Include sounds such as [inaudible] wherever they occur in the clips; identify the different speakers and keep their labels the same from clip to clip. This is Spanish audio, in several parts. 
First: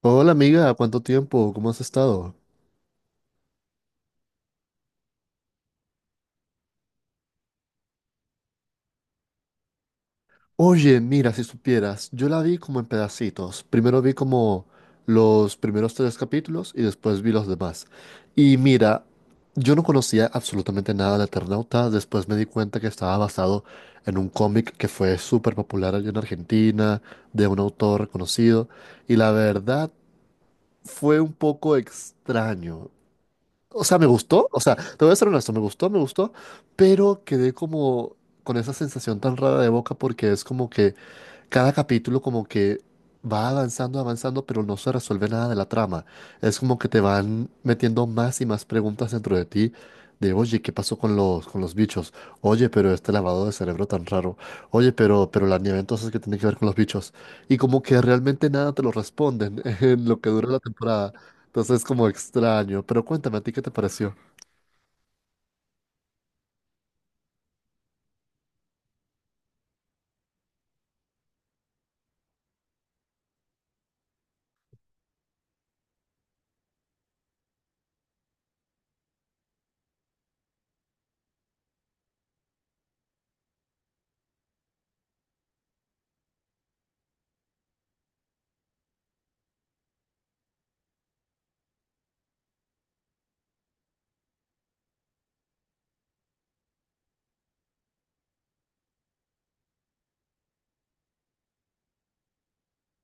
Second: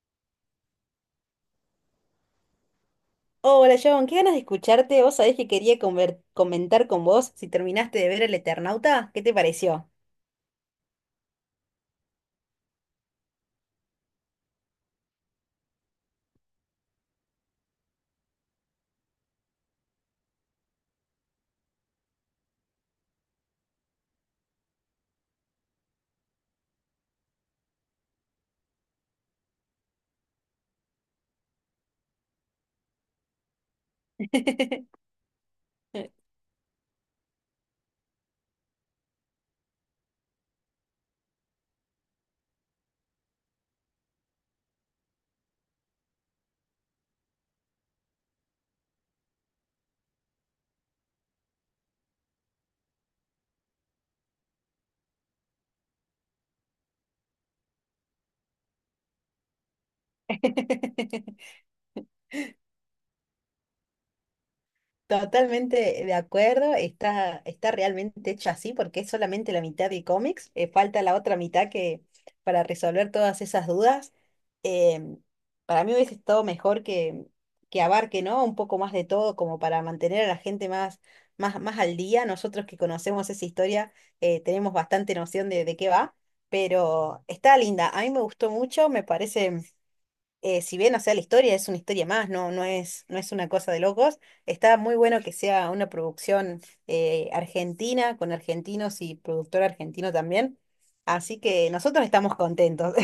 Speaker 1: Hola amiga, ¿cuánto tiempo? ¿Cómo has estado?
Speaker 2: Hola, John, qué ganas de escucharte. Vos sabés que quería comentar con vos si terminaste de ver El Eternauta. ¿Qué te pareció?
Speaker 1: Oye, mira, si supieras, yo la vi como en pedacitos. Primero vi como los primeros tres capítulos y después vi los demás. Y mira, yo no conocía absolutamente nada de Eternauta, después me di cuenta que estaba basado en un cómic que fue súper popular allá en Argentina, de un autor reconocido, y la verdad fue un poco extraño. O sea, me gustó, o sea, te voy a ser honesto, me gustó,
Speaker 2: [laughs]
Speaker 1: pero quedé como con esa sensación tan rara de boca porque es como que cada capítulo como que va avanzando, avanzando, pero no se resuelve nada de la trama. Es como que te van metiendo más y más preguntas dentro de ti de, oye, ¿qué pasó con los bichos? Oye, pero este lavado de cerebro tan raro. Oye, pero la nieve entonces, ¿qué tiene que ver con los bichos? Y como que realmente nada te lo responden [laughs] en lo que dura la temporada. Entonces es como extraño. Pero cuéntame, ¿a ti qué te pareció?
Speaker 2: Totalmente de acuerdo, está realmente hecho así porque es solamente la mitad de cómics, falta la otra mitad que para resolver todas esas dudas. Em, para mí hubiese estado mejor que abarque, ¿no? Un poco más de todo como para mantener a la gente más, más al día. Nosotros que conocemos esa historia tenemos bastante noción de qué va, pero está linda, a mí me gustó mucho, me parece si bien, o sea, la historia es una historia más, no, no es una cosa de locos, está muy bueno que sea una producción argentina, con argentinos y productor argentino también. Así que nosotros estamos contentos.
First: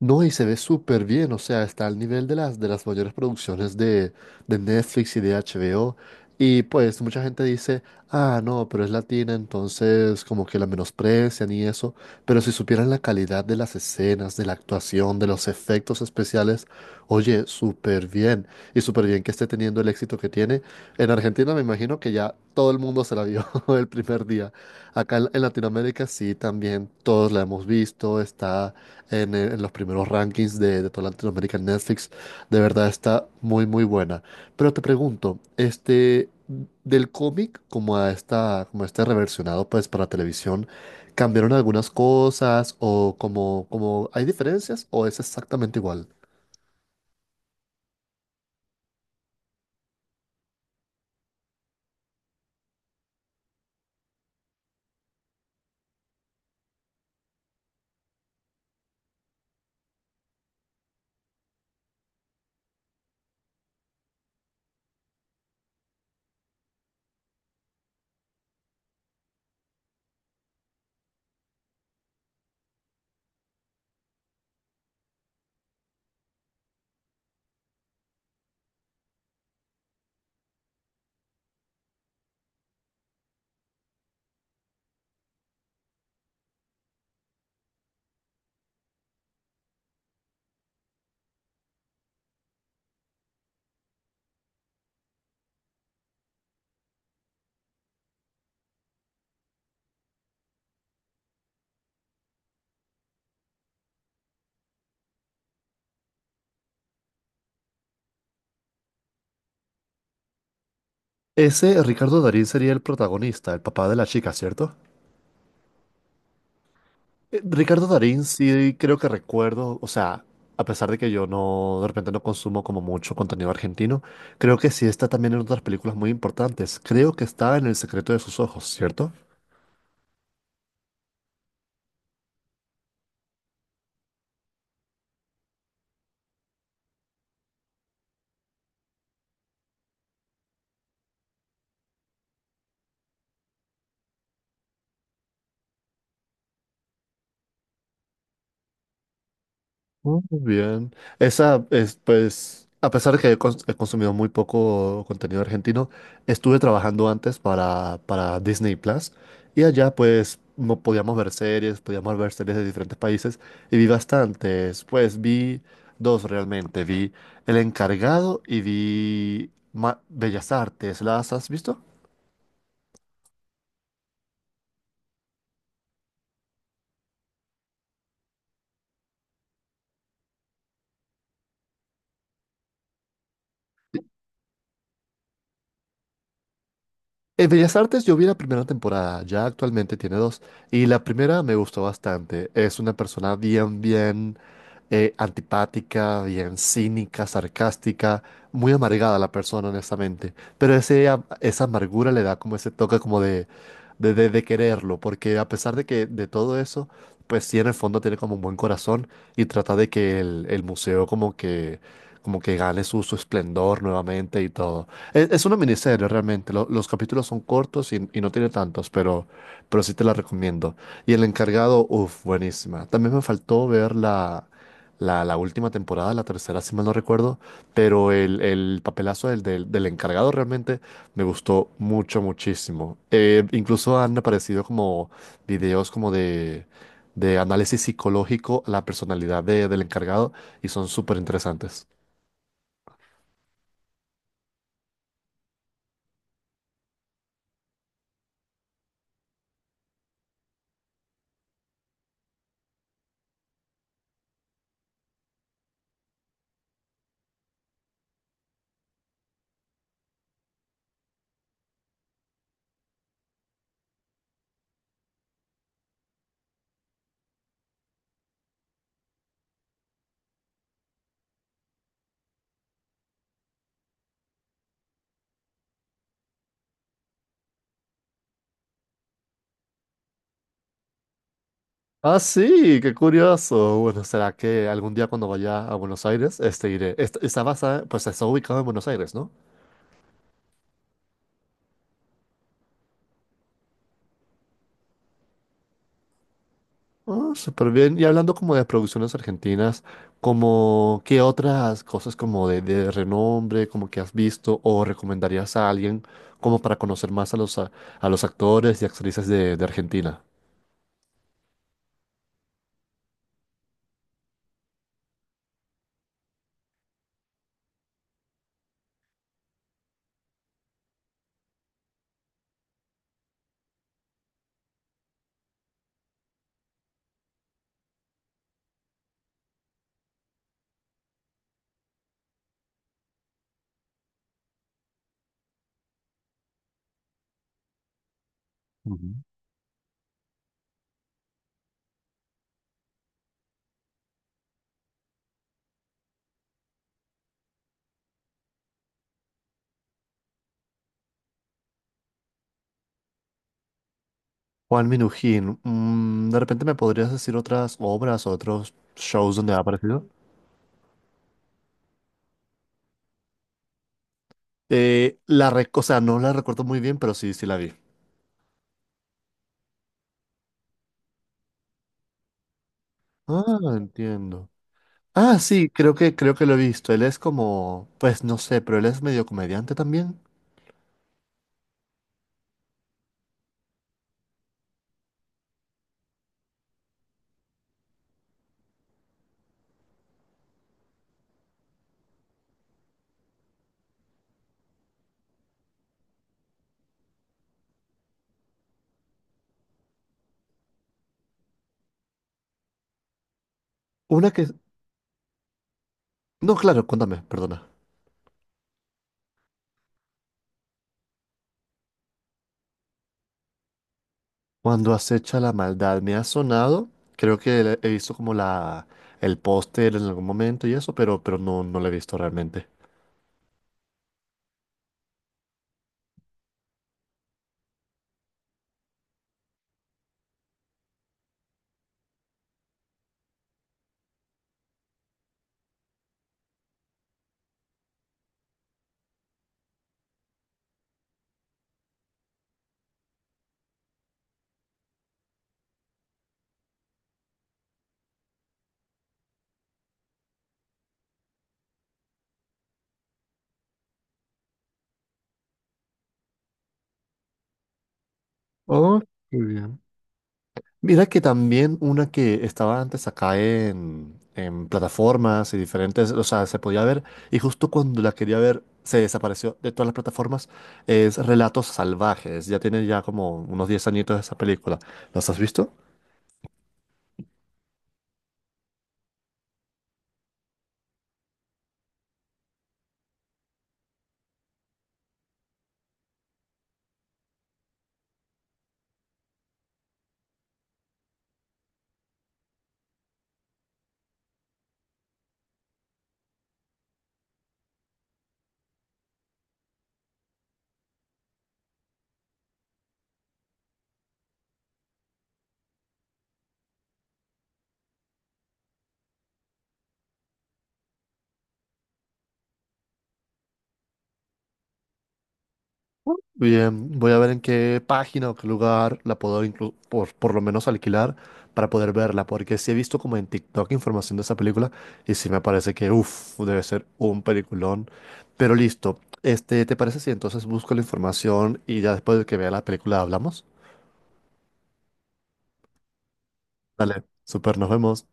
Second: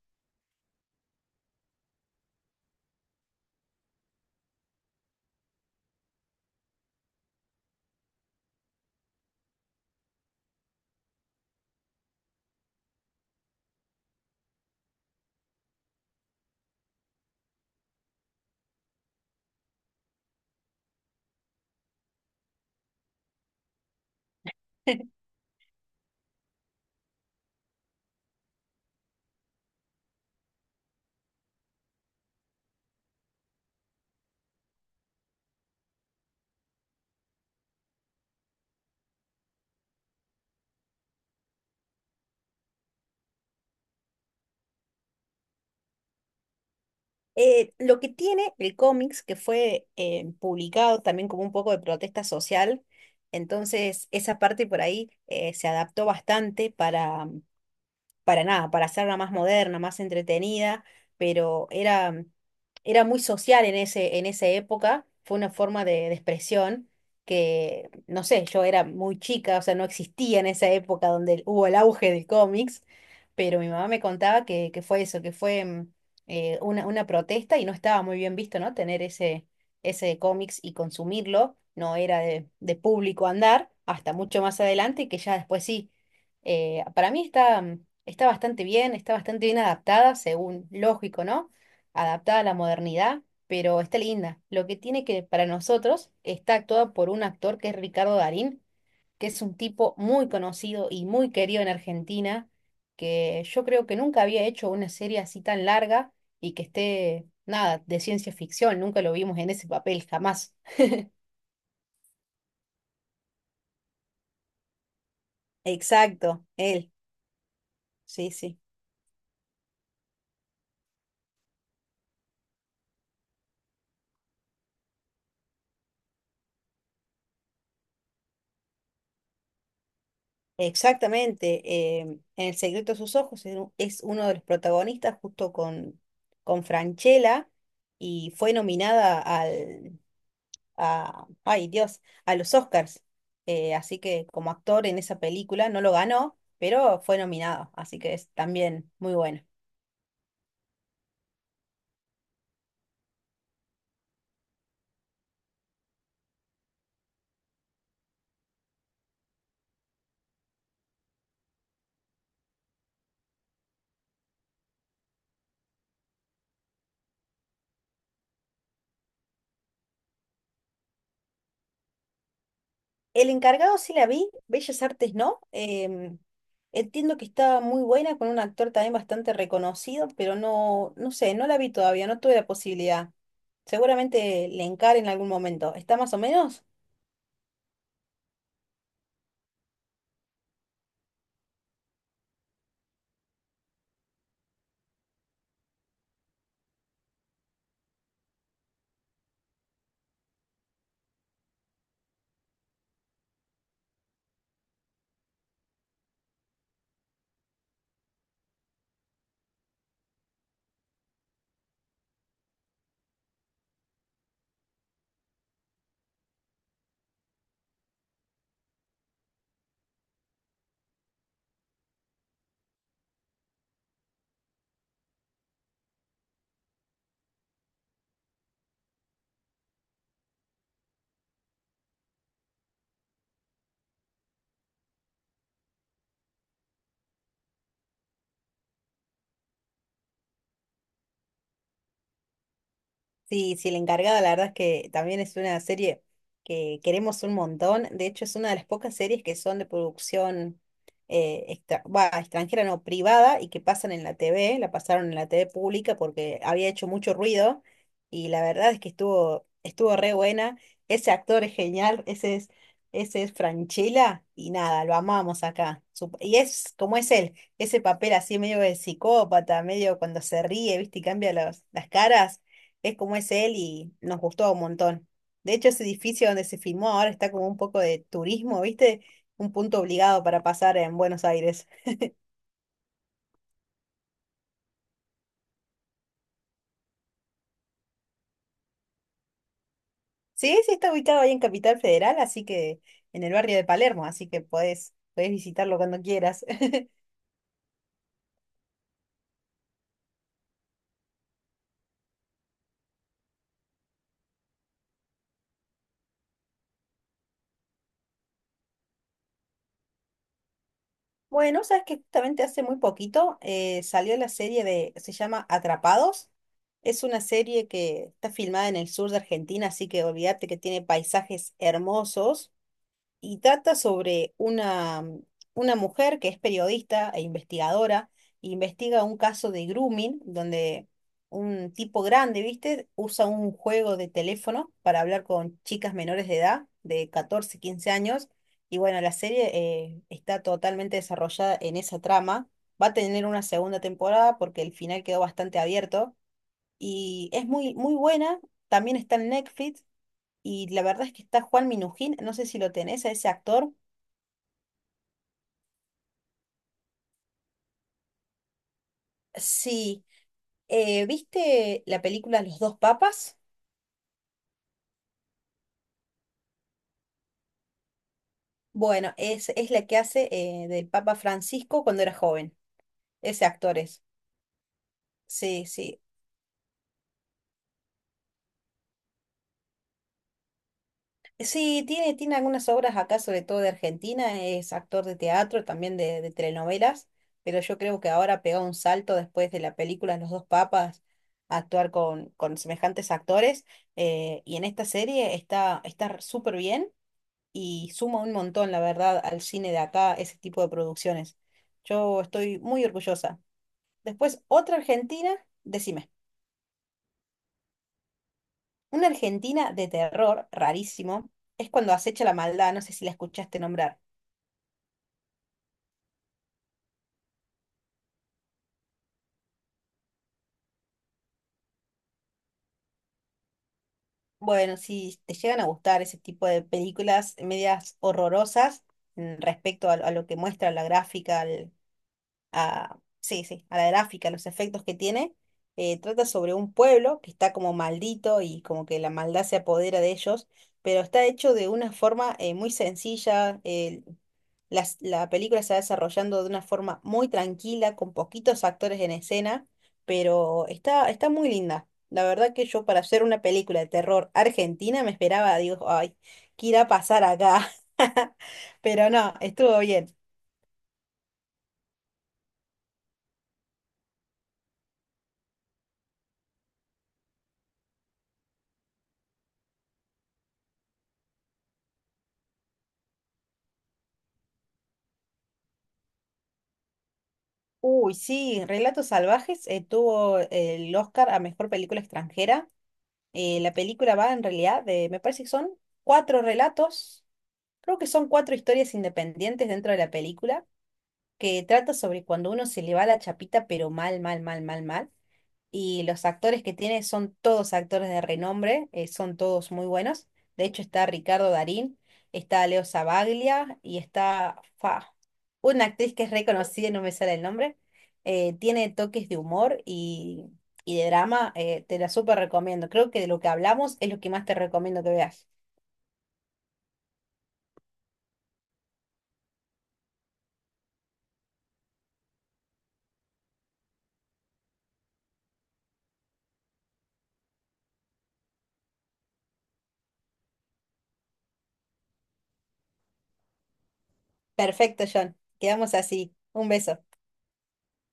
Speaker 1: No, y se ve súper bien, o sea, está al nivel de las mayores producciones de Netflix y de HBO. Y pues mucha gente dice, ah, no, pero es latina, entonces como que la menosprecian y eso. Pero si supieran la calidad de las escenas, de la actuación, de los efectos especiales, oye, súper bien. Y súper bien que esté teniendo el éxito que tiene. En Argentina me imagino que ya todo el mundo se la vio [laughs] el primer día. Acá
Speaker 2: [laughs]
Speaker 1: en Latinoamérica sí, también todos la hemos visto, está en los primeros rankings de toda Latinoamérica en Netflix. De verdad está muy, muy buena. Pero te pregunto, este, del cómic como a esta, como a este reversionado pues para televisión, ¿cambiaron algunas cosas o como, como hay diferencias o es exactamente igual?
Speaker 2: Lo que tiene el cómics, que fue publicado también como un poco de protesta social, entonces esa parte por ahí se adaptó bastante para nada, para hacerla más moderna, más entretenida, pero era, era muy social en en esa época, fue una forma de expresión que, no sé, yo era muy chica, o sea, no existía en esa época donde hubo el auge del cómics, pero mi mamá me contaba que fue eso, que fue una protesta y no estaba muy bien visto, ¿no? Tener ese cómics y consumirlo, no era de público andar, hasta mucho más adelante, que ya después sí. Para mí está, está bastante bien, está bastante bien adaptada, según lógico, ¿no? Adaptada a la modernidad, pero está linda. Lo que tiene que para nosotros está actuada por un actor que es Ricardo Darín, que es un tipo muy conocido y muy querido en Argentina, que yo creo que nunca había hecho una serie así tan larga y que esté, nada, de ciencia ficción, nunca lo vimos en ese papel, jamás.
Speaker 1: Ese Ricardo Darín sería el protagonista, el papá de la chica, ¿cierto?
Speaker 2: Exacto, él,
Speaker 1: Ricardo Darín,
Speaker 2: sí, sí.
Speaker 1: sí creo que recuerdo, o sea, a pesar de que yo no, de repente no consumo como mucho contenido argentino, creo que sí está también en otras películas muy importantes. Creo que está en El secreto de sus ojos, ¿cierto?
Speaker 2: Exactamente, en El secreto de sus ojos es uno de los protagonistas justo con Francella y fue nominada a, ay Dios, a los Oscars. Así que como actor en esa película no lo ganó, pero fue nominado, así que es también muy bueno.
Speaker 1: Muy bien. Esa es, pues, a pesar de que he, cons- he consumido muy poco contenido argentino, estuve trabajando antes para Disney Plus y allá, pues, no podíamos ver series, podíamos ver series de diferentes países y vi bastantes. Pues vi dos realmente. Vi El Encargado y vi Ma- Bellas Artes. ¿Las has visto?
Speaker 2: El Encargado sí la vi, Bellas Artes no. Entiendo que estaba muy buena con un actor también bastante reconocido, pero no, no sé, no la vi todavía, no tuve la posibilidad. Seguramente le encare en algún momento. ¿Está más o menos?
Speaker 1: En Bellas Artes yo vi la primera temporada, ya actualmente tiene dos, y la primera me gustó bastante. Es una persona bien, bien antipática, bien cínica, sarcástica, muy amargada la persona, honestamente. Pero ese, am- esa amargura le da como ese toque como de, de quererlo, porque a pesar de que de todo eso, pues sí en el fondo tiene como un buen corazón y trata de que el museo como que gane su, su esplendor nuevamente y todo. Es una miniserie realmente. Los capítulos son cortos y no tiene tantos, pero sí te la recomiendo. Y El Encargado, uff, buenísima. También me faltó ver la, la última temporada, la tercera, si mal no recuerdo, pero el papelazo del Encargado realmente me gustó mucho, muchísimo. Incluso han aparecido como videos como de análisis psicológico a la personalidad de- del Encargado y son súper interesantes.
Speaker 2: Sí, sí, El Encargado, la verdad es que también es una serie que queremos un montón. De hecho, es una de las pocas series que son de producción extranjera, no, privada, y que pasan en la T V. La pasaron en la T V pública porque había hecho mucho ruido, y la verdad es que estuvo, estuvo re buena. Ese actor es genial, ese es Francella, y nada, lo amamos acá. Y es como es él, ese papel así medio de psicópata, medio cuando se ríe, ¿viste? Y cambia las caras, es como es él y nos gustó un montón. De hecho, ese edificio donde se filmó ahora está como un poco de turismo, ¿viste? Un punto obligado para pasar en Buenos Aires.
Speaker 1: Ah, sí, qué curioso. Bueno, será que algún día cuando vaya a Buenos Aires, este iré. Est- está basada, pues está ubicado en Buenos Aires, ¿no?
Speaker 2: Sí, sí, está ubicado ahí en Capital Federal, así que en el barrio de Palermo, así que podés, podés visitarlo cuando quieras. [laughs]
Speaker 1: Ah, súper bien. Y hablando como de producciones argentinas, como qué otras cosas como de renombre, como que has visto o recomendarías a alguien como para conocer más a los actores y actrices de Argentina.
Speaker 2: Bueno, sabes que justamente hace muy poquito salió la serie de, se llama Atrapados. Es una serie que está filmada en el sur de Argentina, así que olvídate que tiene paisajes hermosos y trata sobre una, una mujer que es periodista e investigadora, e investiga un caso de grooming, donde un tipo grande, ¿viste? Usa un juego de teléfono para hablar con chicas menores de edad, de 14 15 años, y bueno, la
Speaker 1: Ujú.
Speaker 2: serie está totalmente desarrollada en esa trama. Va a tener una segunda temporada porque el final quedó bastante abierto y es muy, muy buena. También está en Netflix y la verdad es que está Juan Minujín, no sé si lo tenés, a ese actor.
Speaker 1: Juan Minujín, mm, ¿de repente me podrías decir otras obras o otros shows donde ha aparecido?
Speaker 2: Sí, ¿viste la película Los dos papas?
Speaker 1: La rec- o sea, no la recuerdo muy bien, pero sí, sí la vi.
Speaker 2: Bueno, es la que hace del Papa Francisco cuando era joven. Ese
Speaker 1: Ah,
Speaker 2: actor es.
Speaker 1: entiendo. Ah,
Speaker 2: Sí,
Speaker 1: sí,
Speaker 2: sí.
Speaker 1: creo que lo he visto. Él es como, pues no sé, pero él es medio comediante también.
Speaker 2: Sí, tiene algunas obras acá, sobre todo de Argentina. Es actor de teatro, también de telenovelas. Pero yo creo que ahora pegó un salto después de la película Los dos papas a actuar con semejantes actores. Y en esta serie está súper bien. Y suma un montón, la verdad, al cine de acá, ese tipo de producciones. Yo estoy muy orgullosa.
Speaker 1: Una
Speaker 2: Después,
Speaker 1: que...
Speaker 2: otra Argentina, decime,
Speaker 1: No, claro, cuéntame, perdona.
Speaker 2: una Argentina de terror, rarísimo, es cuando acecha la maldad, no sé si la escuchaste nombrar.
Speaker 1: Cuando acecha la maldad, me ha sonado. Creo que le- he visto como la, el póster en algún momento y eso, pero no, no lo he visto realmente.
Speaker 2: Bueno, si te llegan a gustar ese tipo de películas medias horrorosas respecto a lo que muestra la gráfica, sí, sí, a la gráfica, los efectos que tiene, trata sobre un pueblo que está como maldito y como que la maldad se apodera de ellos, pero está hecho de una forma muy sencilla. La película se va desarrollando de una forma muy tranquila, con poquitos actores en escena, pero está, está muy linda. La verdad que yo para hacer una película de terror argentina me esperaba, digo, ay, ¿qué irá a pasar acá? [laughs]
Speaker 1: Oh,
Speaker 2: Pero no,
Speaker 1: muy
Speaker 2: estuvo
Speaker 1: bien.
Speaker 2: bien.
Speaker 1: Mira que también una que estaba antes acá en plataformas y diferentes, o sea, se podía ver, y justo cuando la quería ver, se desapareció de todas las plataformas, es Relatos Salvajes. Ya tiene ya como unos 10 añitos esa película. ¿Las has visto?
Speaker 2: Uy, sí, Relatos Salvajes tuvo el Oscar a Mejor Película Extranjera. La película va en realidad de, me parece que son cuatro relatos, creo que son cuatro historias independientes dentro de la película que trata sobre cuando uno se le va la chapita, pero mal, mal, mal, mal, mal. Y los actores que tiene son todos actores de renombre, son todos muy buenos. De hecho, está Ricardo Darín, está Leo Sabaglia y está fa, una actriz que es reconocida, no me sale el nombre. Tiene toques de humor y de drama, te la súper recomiendo. Creo que de lo que hablamos es lo que más te recomiendo que veas.
Speaker 1: Bien, voy a ver en qué página o qué lugar la puedo inclu- por lo menos alquilar para poder verla, porque sí he visto como en TikTok información de esa película y sí me parece que, uff, debe ser un peliculón. Pero listo, este, ¿te parece si entonces busco la información y ya después de que vea la película hablamos?
Speaker 2: Perfecto, John. Quedamos así. Un beso.
Speaker 1: Dale, super, nos vemos.